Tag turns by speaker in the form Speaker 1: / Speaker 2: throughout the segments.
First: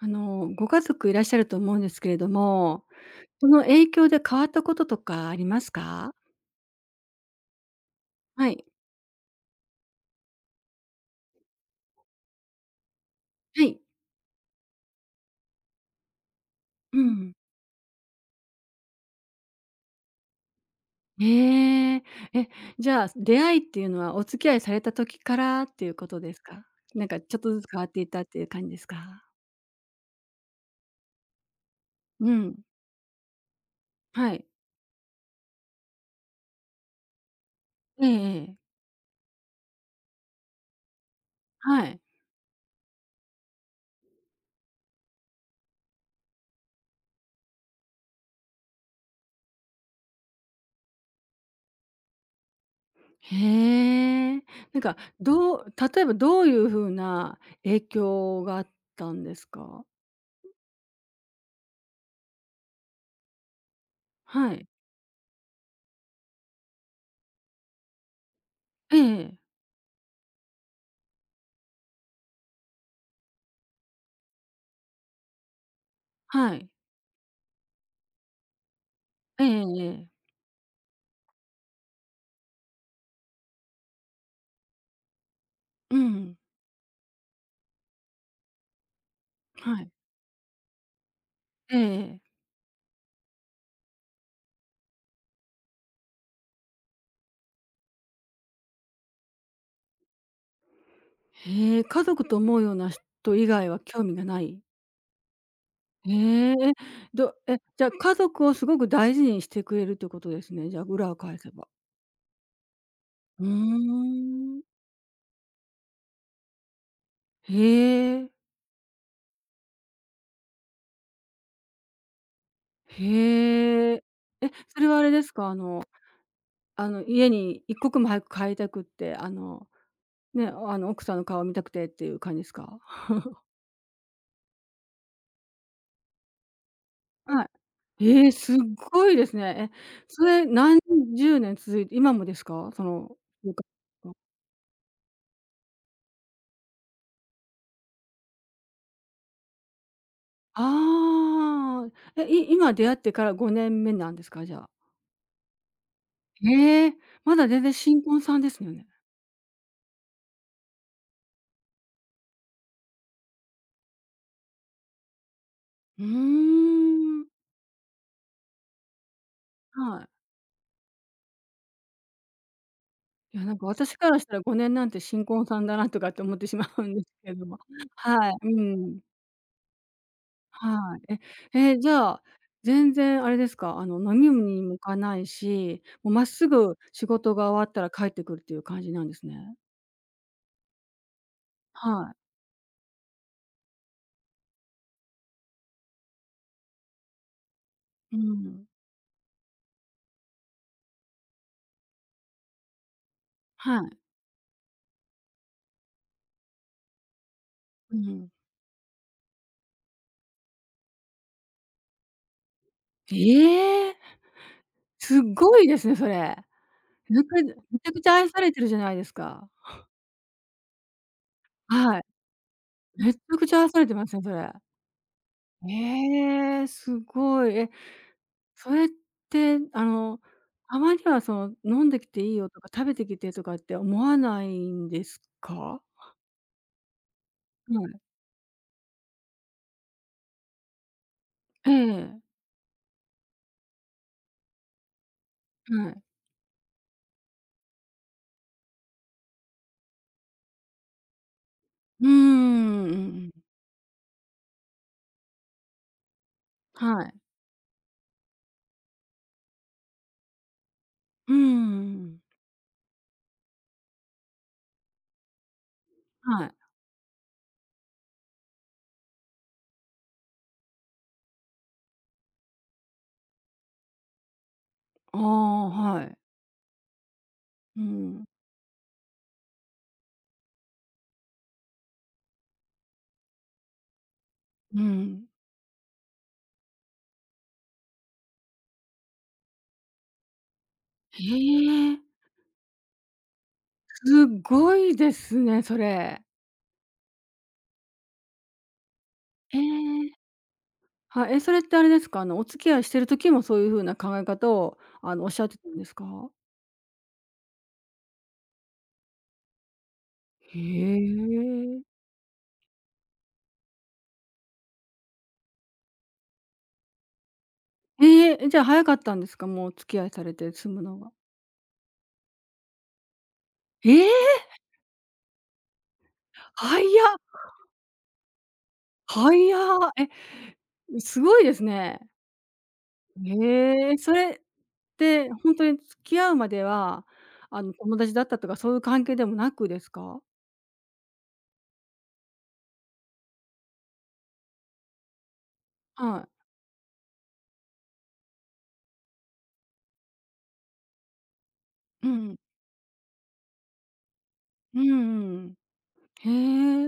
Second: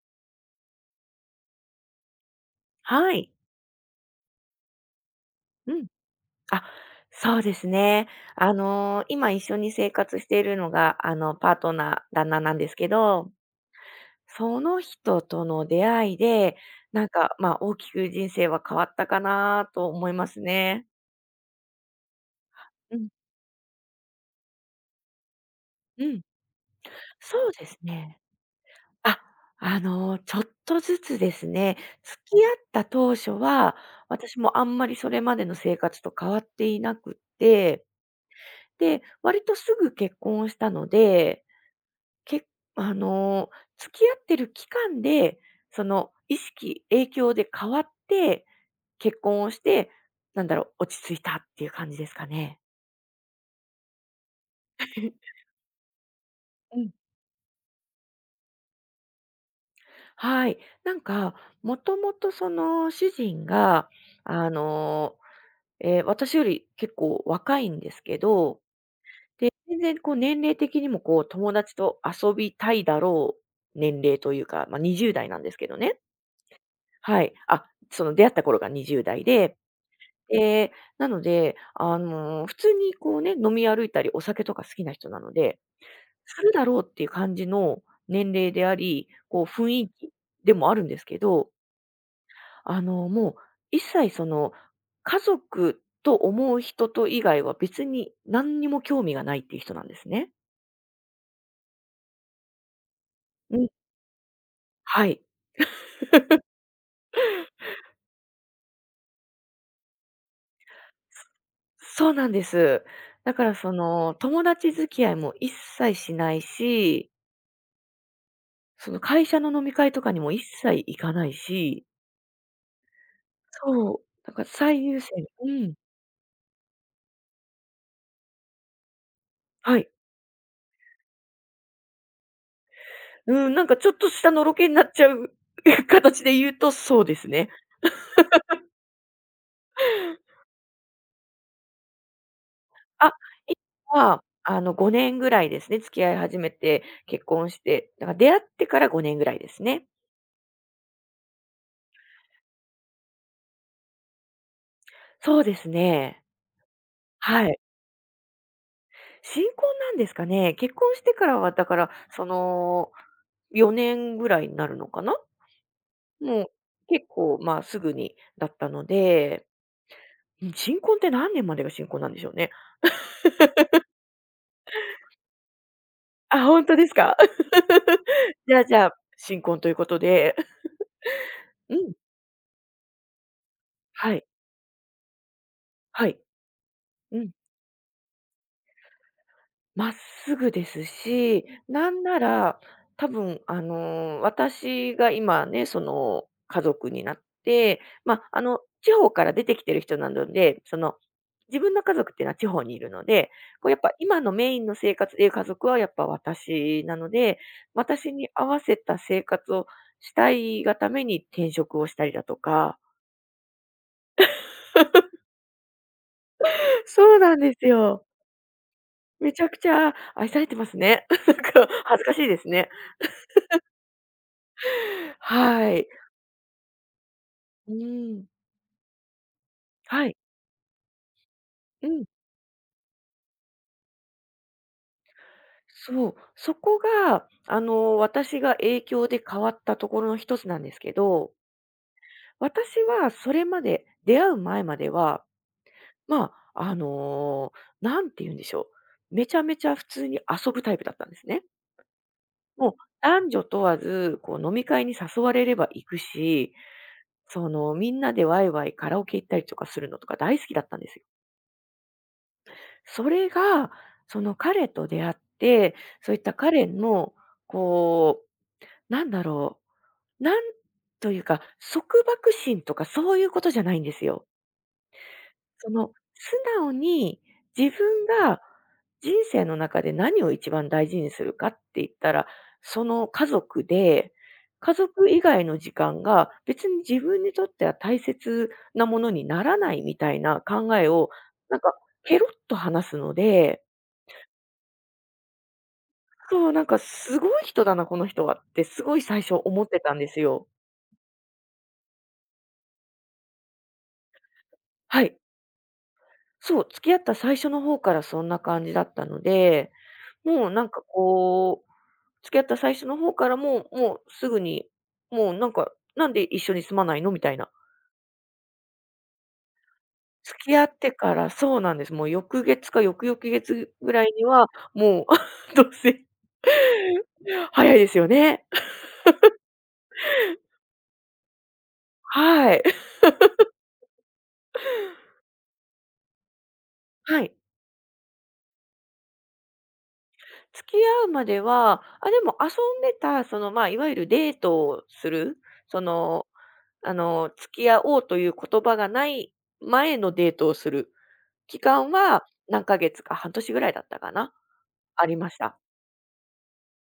Speaker 1: ご家族いらっしゃると思うんですけれども、
Speaker 2: はい。
Speaker 1: その影響で変わったこととかあります
Speaker 2: うん。
Speaker 1: か？
Speaker 2: あ、そうですね。
Speaker 1: はい。
Speaker 2: 今一緒に生活しているのが、パートナー、旦那なんですけど、
Speaker 1: はい。
Speaker 2: その人との出会いで、
Speaker 1: う
Speaker 2: なん
Speaker 1: ん。
Speaker 2: か、まあ、大きく人生は変わったかなと思いますね。
Speaker 1: へえ。え、じ
Speaker 2: う
Speaker 1: ゃ
Speaker 2: ん。
Speaker 1: あ、出会いっていうのはお付き合いされた時からっていう
Speaker 2: う
Speaker 1: こと
Speaker 2: ん。
Speaker 1: ですか？なんかちょっ
Speaker 2: そ
Speaker 1: と
Speaker 2: う
Speaker 1: ずつ
Speaker 2: です
Speaker 1: 変わっていっ
Speaker 2: ね。
Speaker 1: たっていう感じですか？
Speaker 2: あ、ちょっとずつですね、付
Speaker 1: う
Speaker 2: き合っ
Speaker 1: ん。
Speaker 2: た当初は、
Speaker 1: は
Speaker 2: 私
Speaker 1: い。
Speaker 2: もあんまりそれまでの生活と変わっていなくって、
Speaker 1: ええええ。
Speaker 2: で、割とすぐ結婚したので、
Speaker 1: はい。
Speaker 2: けあの、付き合ってる期間で、その意識、影響で変わって、結婚をして、落ち着いたっていう感じですかね。
Speaker 1: へえ。なんか、例えばどういう
Speaker 2: う
Speaker 1: 風
Speaker 2: ん。
Speaker 1: な影響があったんですか？
Speaker 2: はい。なんか、もともとその主人が、あ
Speaker 1: はい。
Speaker 2: の、私より結構若いんですけど、
Speaker 1: ええ、
Speaker 2: で、全然こう年齢的にもこう友達と遊びたいだろう年齢というか、まあ、20代なんですけどね。
Speaker 1: はい。
Speaker 2: はい。あ、その出会った頃が20代
Speaker 1: え
Speaker 2: で、
Speaker 1: えええ。
Speaker 2: で、なので、普通にこうね、飲み歩いたりお酒とか好きな人なので、
Speaker 1: うん。
Speaker 2: するだろうっていう感じの年齢であり、こう雰
Speaker 1: は
Speaker 2: 囲
Speaker 1: い。
Speaker 2: 気でもあるんですけど、
Speaker 1: ええ、
Speaker 2: もう一切その、家族と思う人と以外は別に何にも興味がないっていう人なんですね。
Speaker 1: へえ、家族と思うような人以
Speaker 2: う
Speaker 1: 外
Speaker 2: ん、
Speaker 1: は興味がない？
Speaker 2: はい。
Speaker 1: へえ、え、じゃ、家族をすごく大事にしてくれるってことですね、じゃあ、裏を返せば。
Speaker 2: そうなんです。だ
Speaker 1: う
Speaker 2: からそ
Speaker 1: ー
Speaker 2: の、友
Speaker 1: ん。
Speaker 2: 達付き合いも一切しないし、
Speaker 1: へえ、
Speaker 2: その会社の飲み会とかにも一切行かないし、
Speaker 1: へ
Speaker 2: そ
Speaker 1: え。
Speaker 2: う、なんか
Speaker 1: え、そ
Speaker 2: 最
Speaker 1: れは
Speaker 2: 優
Speaker 1: あれ
Speaker 2: 先。
Speaker 1: ですか、
Speaker 2: うん。
Speaker 1: 家に一刻も早く帰りたくって、
Speaker 2: はい。
Speaker 1: ね、奥さんの顔見たくてっていう感じですか？
Speaker 2: うん、なんかちょっとしたのろけになっちゃう 形で言うとそうです
Speaker 1: は
Speaker 2: ね。
Speaker 1: い。ええ、すっごいですね。え、それ何十年続いて今もですか？そ
Speaker 2: あ、
Speaker 1: の習
Speaker 2: 今
Speaker 1: 慣
Speaker 2: は、5年ぐらいですね、付き合い始めて、結婚して、だから出会ってから5年ぐらいですね。
Speaker 1: ああ、え、今出会ってから5年目なんですか？じゃあ。
Speaker 2: そうですね。
Speaker 1: へえ、まだ
Speaker 2: はい。
Speaker 1: 全然新婚さんですよね。
Speaker 2: 新婚なんですかね。結婚してからはだから、その、4年ぐらいになるのかな。
Speaker 1: う
Speaker 2: もう結
Speaker 1: ーん。
Speaker 2: 構、まあ、すぐにだったので、
Speaker 1: はい。
Speaker 2: うん、新婚って何年までが新婚なんでしょうね。
Speaker 1: いや、なんか私からしたら5年なんて新婚さんだなとかって思っ
Speaker 2: あ、
Speaker 1: てし
Speaker 2: ほん
Speaker 1: ま
Speaker 2: と
Speaker 1: う
Speaker 2: で
Speaker 1: ん
Speaker 2: す
Speaker 1: です
Speaker 2: か？
Speaker 1: けども。はい、
Speaker 2: じゃ
Speaker 1: う
Speaker 2: あじゃあ、
Speaker 1: ん。
Speaker 2: 新婚ということで。
Speaker 1: はい。え、
Speaker 2: う
Speaker 1: え、じ
Speaker 2: ん。
Speaker 1: ゃあ、全然あれですか、
Speaker 2: は
Speaker 1: 飲
Speaker 2: い。
Speaker 1: みにも行かないし、
Speaker 2: は
Speaker 1: もう
Speaker 2: い。
Speaker 1: まっすぐ仕
Speaker 2: うん。
Speaker 1: 事が終わったら帰ってくるっていう感じなんですね。
Speaker 2: まっすぐですし、なん
Speaker 1: はい。
Speaker 2: なら、多分私が今ね、その、家族になって、ま
Speaker 1: う
Speaker 2: あ、
Speaker 1: ん。
Speaker 2: 地方から出てきてる人なので、その、自分の家族っていうのは地方にいるので、こうや
Speaker 1: は
Speaker 2: っぱ
Speaker 1: い。
Speaker 2: 今のメインの生活でいう家族はやっぱ私なので、
Speaker 1: う
Speaker 2: 私に
Speaker 1: ん。
Speaker 2: 合わせた生活をしたいがために転職をしたりだとか。
Speaker 1: ええ、すっごいですね、それ。
Speaker 2: そう
Speaker 1: めち
Speaker 2: なん
Speaker 1: ゃ
Speaker 2: です
Speaker 1: めちゃく
Speaker 2: よ。
Speaker 1: ちゃ愛されてるじゃないです
Speaker 2: めち
Speaker 1: か。
Speaker 2: ゃくちゃ愛されてますね。なんか
Speaker 1: は
Speaker 2: 恥
Speaker 1: い。
Speaker 2: ずかしいですね。
Speaker 1: めちゃくちゃ愛されてますね、それ。
Speaker 2: はい。
Speaker 1: ええ、すごい。え、
Speaker 2: うん。
Speaker 1: それって、
Speaker 2: はい。
Speaker 1: たまにはその、飲
Speaker 2: う
Speaker 1: んで
Speaker 2: ん。
Speaker 1: きていいよとか、食べてきてとかって思わないんですか？
Speaker 2: そう。そこが、
Speaker 1: はい。
Speaker 2: 私が影響で変わったところの一つなんですけど、
Speaker 1: ええ、
Speaker 2: 私はそれまで、出会う前までは、
Speaker 1: はい。
Speaker 2: まあ、あの、んて言うんでしょう、めちゃめちゃ普通に遊ぶタイプだったんですね。
Speaker 1: うーん、
Speaker 2: もう
Speaker 1: うんう
Speaker 2: 男
Speaker 1: ん。
Speaker 2: 女問わず、こう飲み会に誘われれば行くし、
Speaker 1: はい。
Speaker 2: その、みんなでワイワイカラオケ行ったりとかするのとか大好きだったんですよ。
Speaker 1: うんんん。
Speaker 2: それが、その彼と出会って、そういった
Speaker 1: はい。
Speaker 2: 彼の、こう、なんだろう、なんというか、束縛心とかそういうことじゃないんですよ。
Speaker 1: ああ、
Speaker 2: その、
Speaker 1: はい。
Speaker 2: 素直に自
Speaker 1: う
Speaker 2: 分
Speaker 1: ん。
Speaker 2: が人生の中で何を一番大事にするかって言ったら、その家族で、家
Speaker 1: う
Speaker 2: 族以
Speaker 1: ん。
Speaker 2: 外の時間が別に自分にとっては大切なものにならないみたいな考えを、
Speaker 1: へ
Speaker 2: なんか
Speaker 1: え、
Speaker 2: ケロッと話すので、
Speaker 1: すごいですね、それ。
Speaker 2: そう、なんかすごい人だな、この人はってすごい最初
Speaker 1: え
Speaker 2: 思ってたんで
Speaker 1: え。
Speaker 2: すよ。
Speaker 1: はい、え、それってあれですか、お付き合いしてる時もそういう風な考え方を、
Speaker 2: はい。
Speaker 1: おっしゃってたんですか？
Speaker 2: そう、付き合った最初の方からそんな感じだったので、もう
Speaker 1: へ
Speaker 2: なんかこう、
Speaker 1: え。
Speaker 2: 付き合った最初の方からもうすぐに、もうなんか、なんで一緒に住まないのみたいな。
Speaker 1: ええ、え、じゃあ早かったんですか？もうお付き合いされ
Speaker 2: 付
Speaker 1: て
Speaker 2: き合
Speaker 1: 住
Speaker 2: っ
Speaker 1: む
Speaker 2: て
Speaker 1: のが。
Speaker 2: からそうなんです。もう翌月か翌々月
Speaker 1: え
Speaker 2: ぐらいに
Speaker 1: え！
Speaker 2: は、もう 同棲。
Speaker 1: 早っ、
Speaker 2: 早いですよね。
Speaker 1: 早っ。え、すごいですね。
Speaker 2: はい。
Speaker 1: へえ。それってほんとに付き合うまでは、
Speaker 2: はい。
Speaker 1: 友達だったとかそういう関係でもなくですか？
Speaker 2: 付き合うまでは、あ、でも遊んでた、その、まあ、いわゆるデートをする、そ
Speaker 1: は
Speaker 2: の、
Speaker 1: い。
Speaker 2: 付き合おうという言葉がない前のデートをする期間
Speaker 1: う
Speaker 2: は、
Speaker 1: ん、
Speaker 2: 何ヶ月か、半年ぐらいだったかな、
Speaker 1: う
Speaker 2: ありま
Speaker 1: んう
Speaker 2: し
Speaker 1: ん、
Speaker 2: た。
Speaker 1: へ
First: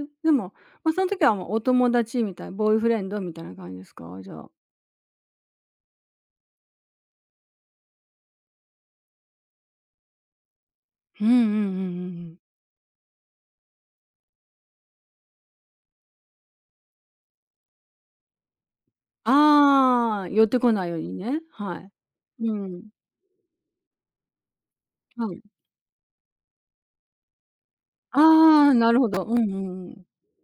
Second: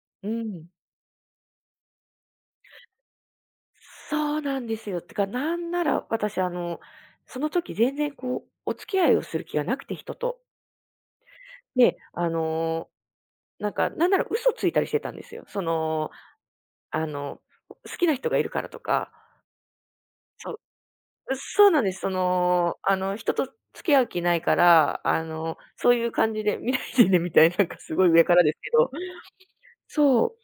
Speaker 1: え、
Speaker 2: う
Speaker 1: でも、
Speaker 2: ん。
Speaker 1: まあ、その時はもうお友達みたい、ボーイフレンドみたいな感じですか？じ
Speaker 2: そ
Speaker 1: ゃ
Speaker 2: う
Speaker 1: あ。
Speaker 2: なんですよ。てか、なんなら私、その時全然こう、お付き合いをする気がなくて、人と。
Speaker 1: うんうんうんうんう
Speaker 2: で、
Speaker 1: ん。
Speaker 2: なんか、なんなら嘘ついたりしてたんですよ。その、あの、好きな人がいるからとか、
Speaker 1: ああ、寄っ
Speaker 2: そ
Speaker 1: てこないように
Speaker 2: う、
Speaker 1: ね、
Speaker 2: そう
Speaker 1: は
Speaker 2: なん
Speaker 1: い。
Speaker 2: です。そ
Speaker 1: う
Speaker 2: の、
Speaker 1: ん、
Speaker 2: 人と付き合う気ないから、
Speaker 1: はい。
Speaker 2: そういう感じで見ないでねみたいな、なんかすごい上からです
Speaker 1: あ
Speaker 2: け
Speaker 1: あ、
Speaker 2: ど、
Speaker 1: なるほど。うんうんうん。
Speaker 2: そ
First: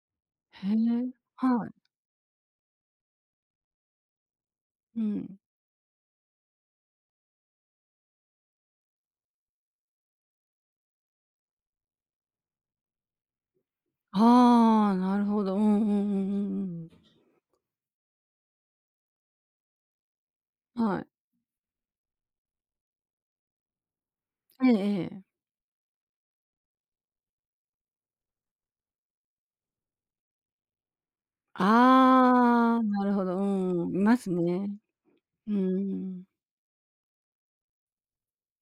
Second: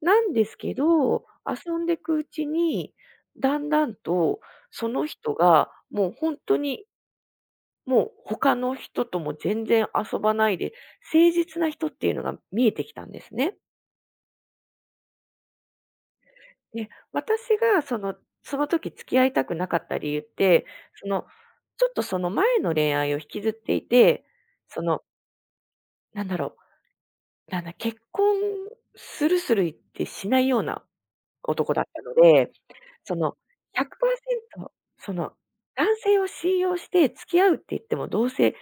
Speaker 2: う。なんです
Speaker 1: へ
Speaker 2: け
Speaker 1: え、
Speaker 2: ど、
Speaker 1: はい。
Speaker 2: 遊んでいくうちに、だんだんと、そ
Speaker 1: う
Speaker 2: の人
Speaker 1: ん。
Speaker 2: がもう本当にもう他の人とも全然遊ばないで、誠実な人っていうのが見えてきたんですね。
Speaker 1: ああ、なるほど。うんうんうんう
Speaker 2: で、
Speaker 1: んうん、
Speaker 2: 私がその、その時付き合いたくなかった理由って、
Speaker 1: はい。
Speaker 2: その、ちょっとその前の恋愛を引きずっていて、
Speaker 1: ええ
Speaker 2: その、
Speaker 1: ええ。
Speaker 2: なんだろう、なんだ、結婚するする言ってしないような男だったので、
Speaker 1: ああ、なる
Speaker 2: そ
Speaker 1: ほど。
Speaker 2: の、
Speaker 1: うんうん、いますね。
Speaker 2: 100%その、
Speaker 1: うんうんう
Speaker 2: 男性
Speaker 1: ん。
Speaker 2: を信用して付き合うって言っても、どうせ、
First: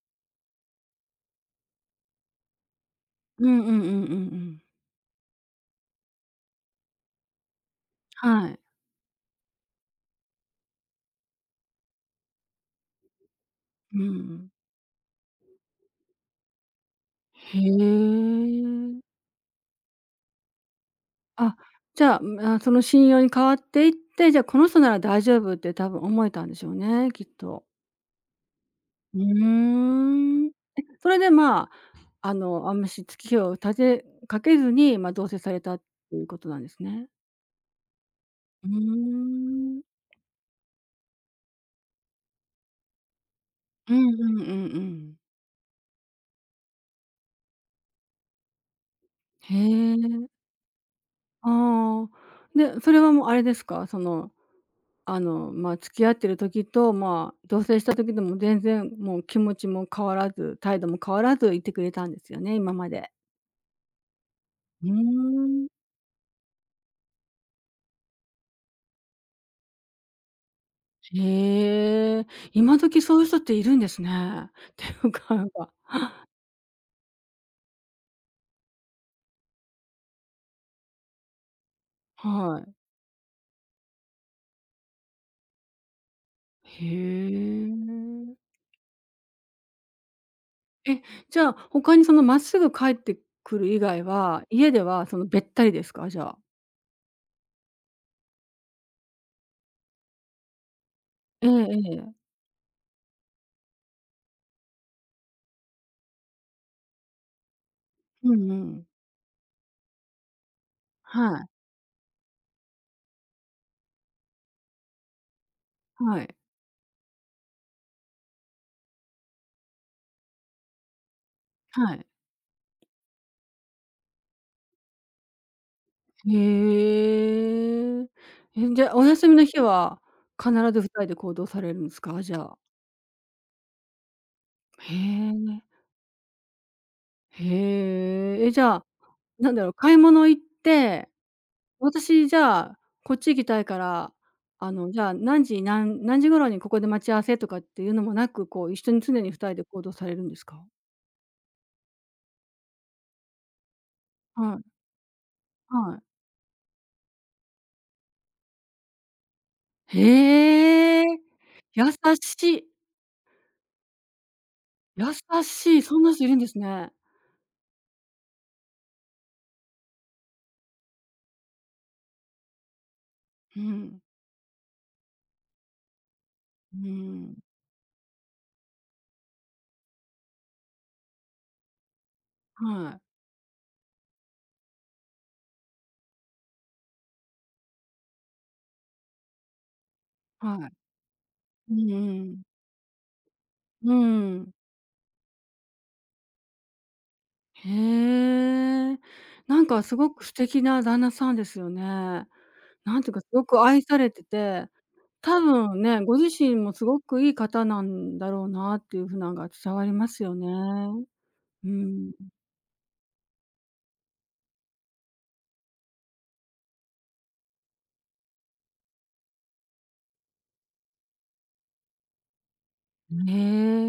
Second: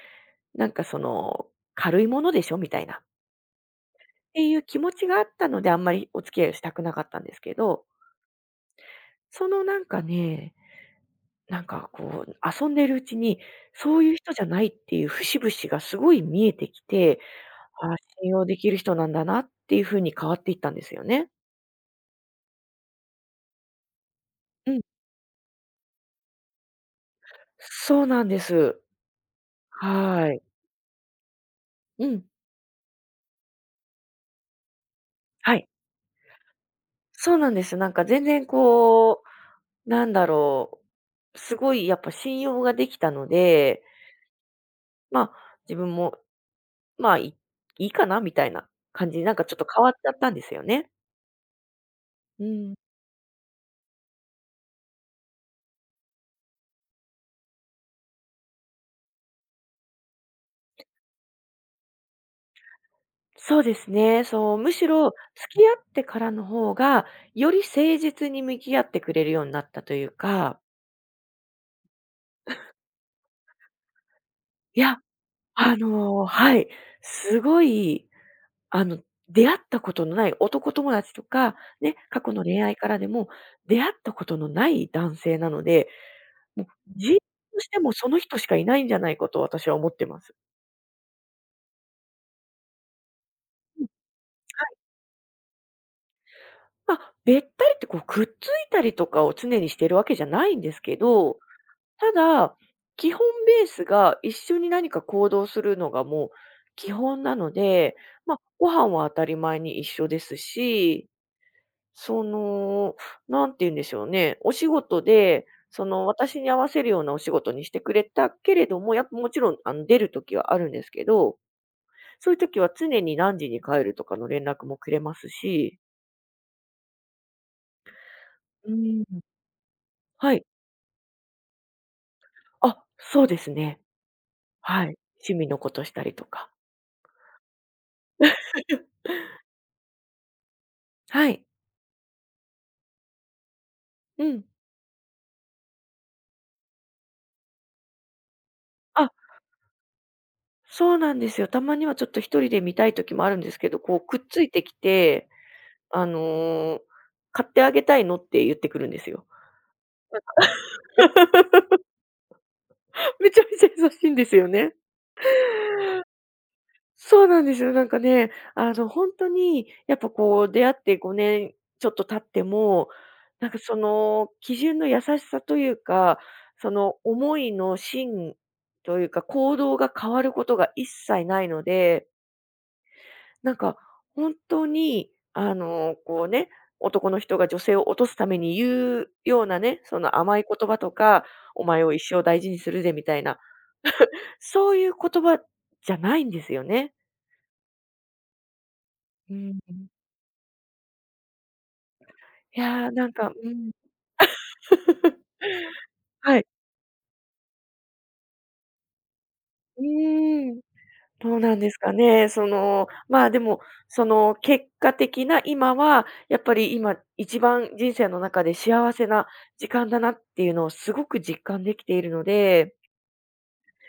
Speaker 2: なんかその、軽いものでしょみたいな。
Speaker 1: うんうんうんうんう
Speaker 2: てい
Speaker 1: ん。
Speaker 2: う気持ちがあったので、あんまりお付き合いをしたくなかったんですけど、
Speaker 1: はい。
Speaker 2: そのなんかね、なんかこう、遊んでるうちに、
Speaker 1: う
Speaker 2: そういう人じゃ
Speaker 1: ん。
Speaker 2: ないっていう節々がすごい見えてきて、ああ、
Speaker 1: へ
Speaker 2: 信用できる人なん
Speaker 1: え。
Speaker 2: だなっていう風に変わっていったんですよね。
Speaker 1: あ、じゃあ、あ、その信用に変わっていって、じゃあ、この
Speaker 2: う
Speaker 1: 人
Speaker 2: ん。
Speaker 1: なら大丈夫って多分思えたんでしょうね、きっと。
Speaker 2: そうなんです。
Speaker 1: うー
Speaker 2: はい。
Speaker 1: ん。え、それで、まあ、
Speaker 2: うん。
Speaker 1: あんまし月日を立てかけずに、ま、同棲さ
Speaker 2: は
Speaker 1: れ
Speaker 2: い。
Speaker 1: たっていうことなんですね。
Speaker 2: そうなんです。なんか全然
Speaker 1: う
Speaker 2: こ
Speaker 1: ー
Speaker 2: う、
Speaker 1: ん。
Speaker 2: すごいやっぱ信用ができたので、
Speaker 1: うんうんうんうん。
Speaker 2: まあ、自分も、まあ、いかなみたいな感じになんかち
Speaker 1: へ
Speaker 2: ょっと変わっ
Speaker 1: え、
Speaker 2: ちゃったんですよね。
Speaker 1: ああ。
Speaker 2: うん。
Speaker 1: で、それはもうあれですか、まあ、付き合ってる時と、まあ、同棲した時でも全然もう気持ちも変わらず、態度も変わらずいてくれたんですよね、今まで。
Speaker 2: そうですね。そう、む
Speaker 1: う
Speaker 2: し
Speaker 1: ー
Speaker 2: ろ付
Speaker 1: ん。
Speaker 2: き合ってからの方が、より誠実に向き合ってくれるようになったというか、
Speaker 1: へえ、今時そういう人っているんですね。っ
Speaker 2: い
Speaker 1: て
Speaker 2: や、
Speaker 1: いうか、なんか、
Speaker 2: はい、すごい、あの、出会ったことのない男友達とか、ね、過去の
Speaker 1: は
Speaker 2: 恋
Speaker 1: い。
Speaker 2: 愛からでも出会ったことのない男性なので、もう、
Speaker 1: へ
Speaker 2: としてもその人し
Speaker 1: え。
Speaker 2: かいないんじゃないかと私は思ってます。
Speaker 1: え、じゃあ、他にまっすぐ帰ってくる以外は、家ではべったりですか？じゃあ。
Speaker 2: まあ、べったりってこうくっついたりとかを常にしてるわけじゃないんですけど、
Speaker 1: えええ
Speaker 2: た
Speaker 1: え。
Speaker 2: だ、基本ベースが一緒に何か行動するのがもう基本なので、ま
Speaker 1: う
Speaker 2: あ、
Speaker 1: んう
Speaker 2: ご
Speaker 1: ん。
Speaker 2: 飯は当たり前に一緒ですし、
Speaker 1: はい、
Speaker 2: その、なんて言うんでしょうね、お仕事で、その、
Speaker 1: はい、
Speaker 2: 私に合わせるようなお仕事にしてくれたけれども、やっぱもちろん、出る時はあるんですけど、
Speaker 1: はい。
Speaker 2: そういう時は常に何時に帰るとかの連絡もくれますし。
Speaker 1: へえ。
Speaker 2: う
Speaker 1: え、じゃ、
Speaker 2: ん。
Speaker 1: お休みの日は
Speaker 2: はい。
Speaker 1: 必ず二人で行動されるんですか？じゃあ。
Speaker 2: あ、そうですね。は
Speaker 1: へ
Speaker 2: い。趣味の
Speaker 1: え、
Speaker 2: ことしたりとか。
Speaker 1: へえ。え、じゃあ、なんだろう、買い物行って、
Speaker 2: はい。
Speaker 1: 私じゃあ、こっち行きたいから、
Speaker 2: うん。
Speaker 1: じゃあ、何時頃にここで待ち合わせとかっていうのもなく、こう、一緒に
Speaker 2: あ、
Speaker 1: 常に二人で行動されるんですか？
Speaker 2: そうなんですよ。たまにはちょっと一人で見たい時もあるんですけど、こうくっつい
Speaker 1: は
Speaker 2: て
Speaker 1: い、
Speaker 2: きて、
Speaker 1: は
Speaker 2: あ
Speaker 1: い。
Speaker 2: の、「買ってあげたいの？」って言ってくるんですよ。
Speaker 1: へえ。優しい。
Speaker 2: めちゃめちゃ優しいんですよね。
Speaker 1: 優しい。そんな人いるんですね。
Speaker 2: そうなんですよ。なんかね、本当にやっぱこう出会って5年ちょっと経っても、なんか
Speaker 1: う
Speaker 2: そ
Speaker 1: ん。
Speaker 2: の基準の優しさというか、そ
Speaker 1: う
Speaker 2: の
Speaker 1: ん。
Speaker 2: 思いの芯というか行動が変わることが一切ないので、
Speaker 1: はい、
Speaker 2: なんか本当にこうね、男の人が女性を落とすために言うようなね、その甘い
Speaker 1: は
Speaker 2: 言
Speaker 1: い。
Speaker 2: 葉とか、お
Speaker 1: う
Speaker 2: 前
Speaker 1: ん
Speaker 2: を一
Speaker 1: う
Speaker 2: 生大
Speaker 1: ん。
Speaker 2: 事にするぜみたいな、
Speaker 1: うん。
Speaker 2: そういう言葉じゃないんですよね。
Speaker 1: へえ。
Speaker 2: うん。
Speaker 1: なんかすごく素敵な旦那さんですよね。
Speaker 2: いやー、
Speaker 1: なん
Speaker 2: な
Speaker 1: てい
Speaker 2: ん
Speaker 1: うかす
Speaker 2: か、
Speaker 1: ご
Speaker 2: う
Speaker 1: く
Speaker 2: ん。
Speaker 1: 愛されてて、多分ね、ご自
Speaker 2: はい。
Speaker 1: 身もすごくいい方なんだろうなっていう風なんが伝
Speaker 2: う
Speaker 1: わりますよね。
Speaker 2: ーん。どうなん
Speaker 1: う
Speaker 2: ですか
Speaker 1: ん。
Speaker 2: ね。その、まあ、でも、その、結果的な今は、やっぱり今一番人生の中で幸せな時間だなっていうのをすごく実感できているので、
Speaker 1: へ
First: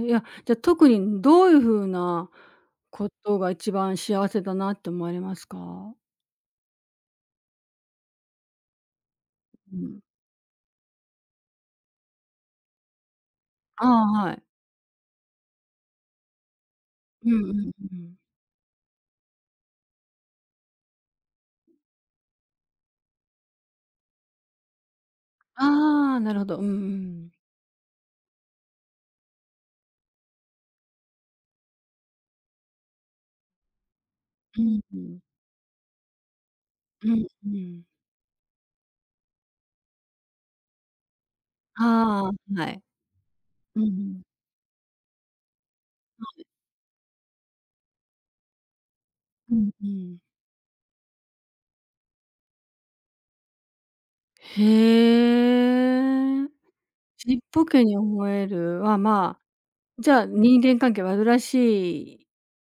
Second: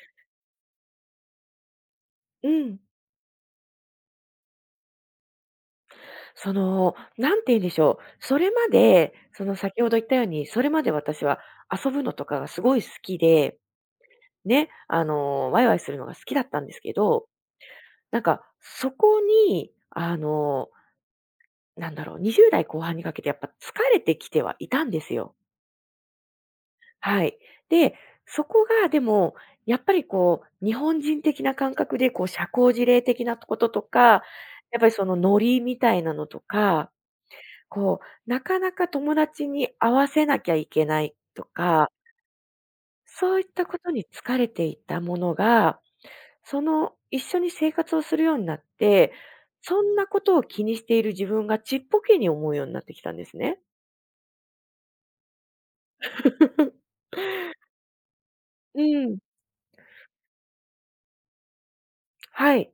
Speaker 1: え。いや、じゃ、特にどういう風な
Speaker 2: うん。
Speaker 1: ことが一番幸せだなって思われますか？
Speaker 2: その、なんて言うんでしょう、それまで、その、
Speaker 1: う
Speaker 2: 先ほど
Speaker 1: ん。
Speaker 2: 言ったように、それまで私は遊ぶのとかがすごい好きで、
Speaker 1: ああ、はい。
Speaker 2: ね、ワイワイするのが好きだったんですけど、
Speaker 1: うんうんうん。
Speaker 2: なんかそこに、20代後半にかけてやっぱ疲れてきてはいたんですよ。
Speaker 1: ああ、なるほど。うんう
Speaker 2: は
Speaker 1: ん。
Speaker 2: い。で、そこがでも、やっぱりこう、日本人的な感覚で、こう、社交辞令的なこととか、
Speaker 1: う
Speaker 2: や
Speaker 1: ん
Speaker 2: っぱり
Speaker 1: う
Speaker 2: その
Speaker 1: ん。
Speaker 2: ノリみたいなのとか、
Speaker 1: うんうん。
Speaker 2: こう、なかなか友達に合わせなきゃいけないとか、
Speaker 1: ああ、はい。
Speaker 2: そういったこ
Speaker 1: うん、う
Speaker 2: とに
Speaker 1: ん。
Speaker 2: 疲れていたものが、その一緒に生活をするようになって、
Speaker 1: う
Speaker 2: そんな
Speaker 1: ん。
Speaker 2: ことを気にしている自分がちっぽけに思うようになってきたんですね。
Speaker 1: へえ。ちっぽけに思える
Speaker 2: う
Speaker 1: は、
Speaker 2: ん、
Speaker 1: まあ、じゃあ、人間関係煩わしい
Speaker 2: はい。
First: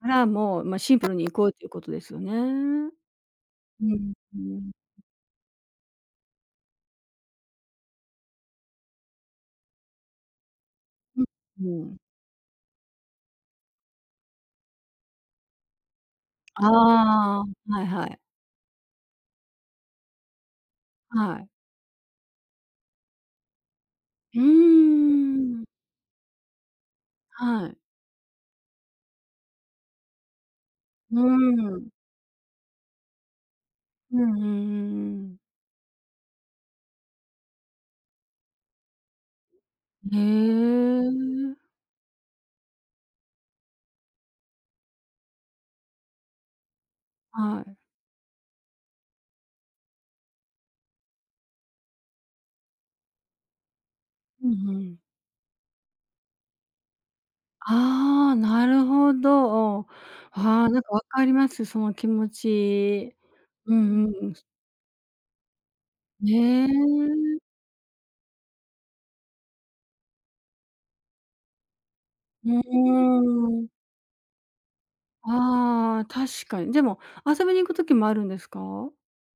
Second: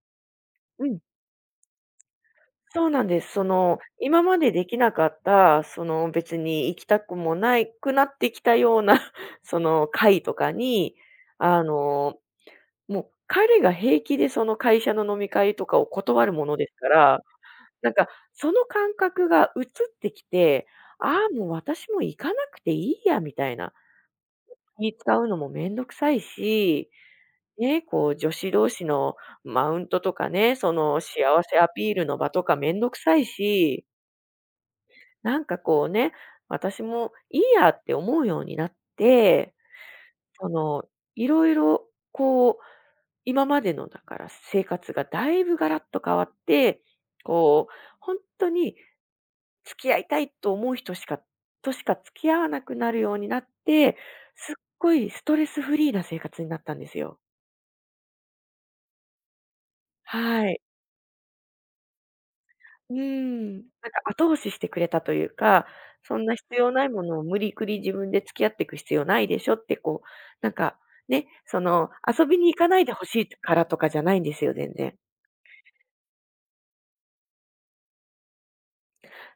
Speaker 1: から、もう、ま、
Speaker 2: う
Speaker 1: シン
Speaker 2: ん、
Speaker 1: プルにいこうということですよ
Speaker 2: そう
Speaker 1: ね。
Speaker 2: なんです。その、
Speaker 1: うん
Speaker 2: 今ま
Speaker 1: う
Speaker 2: で
Speaker 1: ん、う
Speaker 2: で
Speaker 1: ん。
Speaker 2: きなかった、その、別に行きたくもないくなってきたような、その、会とかに、あ
Speaker 1: うん。うん。
Speaker 2: の、もう彼が平気でその会社の飲み会とかを断るもの
Speaker 1: あ
Speaker 2: ですから、
Speaker 1: あ、はい
Speaker 2: なん
Speaker 1: は
Speaker 2: か、
Speaker 1: い。
Speaker 2: その感覚が移ってきて、ああ、
Speaker 1: は
Speaker 2: も
Speaker 1: い。
Speaker 2: う私も行かなくていいやみたいな。
Speaker 1: う
Speaker 2: 気使うのも
Speaker 1: ーん。
Speaker 2: めんどくさいし
Speaker 1: はい。
Speaker 2: ね、こう女子同士のマウントとかね、その
Speaker 1: う
Speaker 2: 幸せア
Speaker 1: ーん。
Speaker 2: ピールの場とかめんどくさいし、
Speaker 1: うんうんうんうん、
Speaker 2: なんかこうね、私もいいやって思うようになって、
Speaker 1: へ
Speaker 2: その、いろい
Speaker 1: え。
Speaker 2: ろこう、今までのだから生活がだいぶガラッと変わって、
Speaker 1: は
Speaker 2: こう、
Speaker 1: い。
Speaker 2: 本当に付き合いたいと思う人しかとしか付き合わなくなるようになって、
Speaker 1: うん
Speaker 2: す
Speaker 1: う
Speaker 2: っご
Speaker 1: ん。
Speaker 2: いストレスフリーな生活になったんですよ。
Speaker 1: ああ、なるほど。あ
Speaker 2: はい。
Speaker 1: あ、なんかわかります、その気持
Speaker 2: うー
Speaker 1: ち。
Speaker 2: ん。なん
Speaker 1: う
Speaker 2: か
Speaker 1: んうんう
Speaker 2: 後
Speaker 1: ん。
Speaker 2: 押ししてくれたというか、そん
Speaker 1: ね
Speaker 2: な必要ないものを
Speaker 1: え。
Speaker 2: 無理くり自分で付き合っていく必要ないでしょってこう、なんか、ね、その遊び
Speaker 1: う
Speaker 2: に行かないでほしいか
Speaker 1: ー
Speaker 2: ら
Speaker 1: ん。
Speaker 2: とかじゃないんですよ、全然。
Speaker 1: ああ、確かに。でも、遊びに行く時もあるんですか？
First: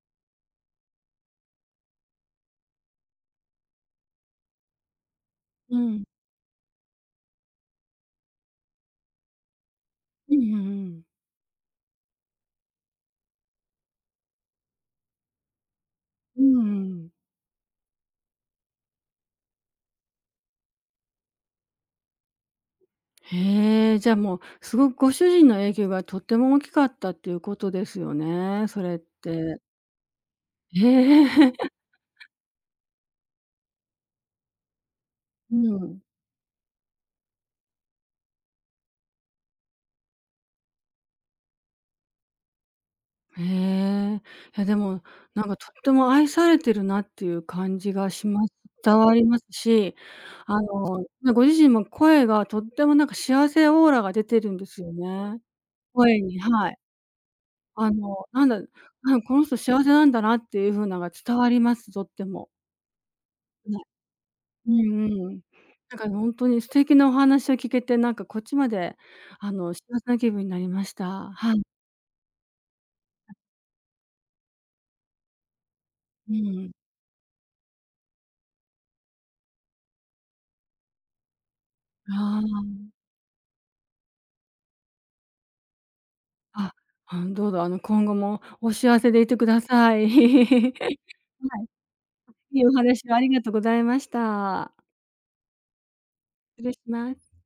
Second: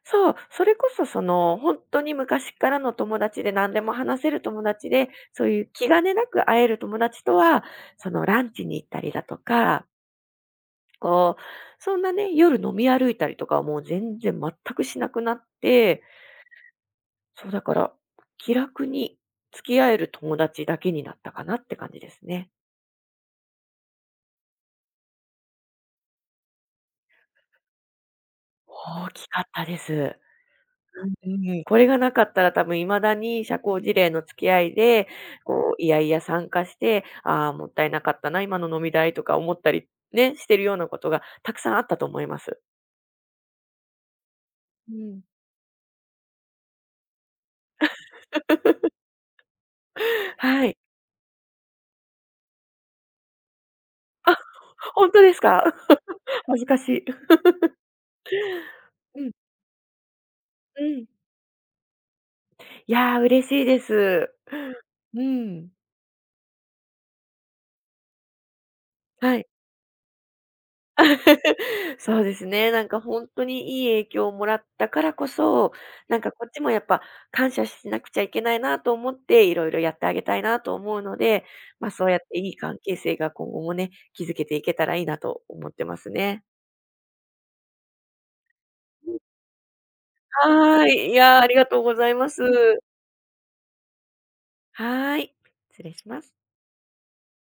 Speaker 2: そう、それこそそのほんとに昔からの友達で何でも話せる友達で、そういう
Speaker 1: う
Speaker 2: 気
Speaker 1: ん。
Speaker 2: 兼ねなく会える友達とは、そのランチに行ったりだとか、
Speaker 1: うんうんうん。
Speaker 2: こう、そんなね、夜飲み歩いたりとかはもう全然全くしなくなって、
Speaker 1: うんうん。
Speaker 2: そう、だから、気楽に付き合える友達だけになったかなって感じですね。
Speaker 1: へえ、じゃあ、もう、すごくご主人の影響がとっても大きかったっていうことですよね、それっ
Speaker 2: 大きかっ
Speaker 1: て。
Speaker 2: たです。
Speaker 1: へ
Speaker 2: うん
Speaker 1: え。
Speaker 2: これがなかったら多分未だに社交辞令の付き合いで、
Speaker 1: う
Speaker 2: こう、いや
Speaker 1: ん。
Speaker 2: いや参加して、ああ、もったいなかったな、今の飲み代とか思ったりね、してるようなことがたくさんあったと思います。
Speaker 1: へえ。いやで
Speaker 2: う
Speaker 1: も、
Speaker 2: ん。
Speaker 1: なんかとっても愛されてるなっていう感じがします、伝わりますし、
Speaker 2: はい。
Speaker 1: ね、ご自身も声がとってもなんか幸せオーラが出てるんですよ
Speaker 2: 本当で
Speaker 1: ね。
Speaker 2: すか？
Speaker 1: 声に、
Speaker 2: 恥ず
Speaker 1: はい。
Speaker 2: かしい。
Speaker 1: なんだ、なん、
Speaker 2: うん。
Speaker 1: この人幸せなんだなっていう風
Speaker 2: う
Speaker 1: なの
Speaker 2: ん。
Speaker 1: が伝わります、とっても。
Speaker 2: いやー、嬉しい
Speaker 1: ね。
Speaker 2: です。
Speaker 1: うん
Speaker 2: う
Speaker 1: うん。
Speaker 2: ん。
Speaker 1: なんかほんとに素敵なお話を聞けて、なんかこっちまで、
Speaker 2: はい。
Speaker 1: 幸せな気分になりました。は い。
Speaker 2: そうですね。なんか本当にいい影響をもらったからこそ、なんか
Speaker 1: う
Speaker 2: こっち
Speaker 1: ん。
Speaker 2: もやっぱ感謝しなくちゃいけないなと思って、いろいろやってあげたいなと思うので、ま、そうやって
Speaker 1: あ
Speaker 2: いい関
Speaker 1: あ。
Speaker 2: 係性が今後もね、築けていけたらいいなと思ってますね。
Speaker 1: あ、どうぞ、今後もお幸せでいてください。
Speaker 2: はー
Speaker 1: は
Speaker 2: い。いやー、ありがとうございます。
Speaker 1: い、いいお話をありがとうございました。
Speaker 2: はーい。失礼します。
Speaker 1: 失礼します。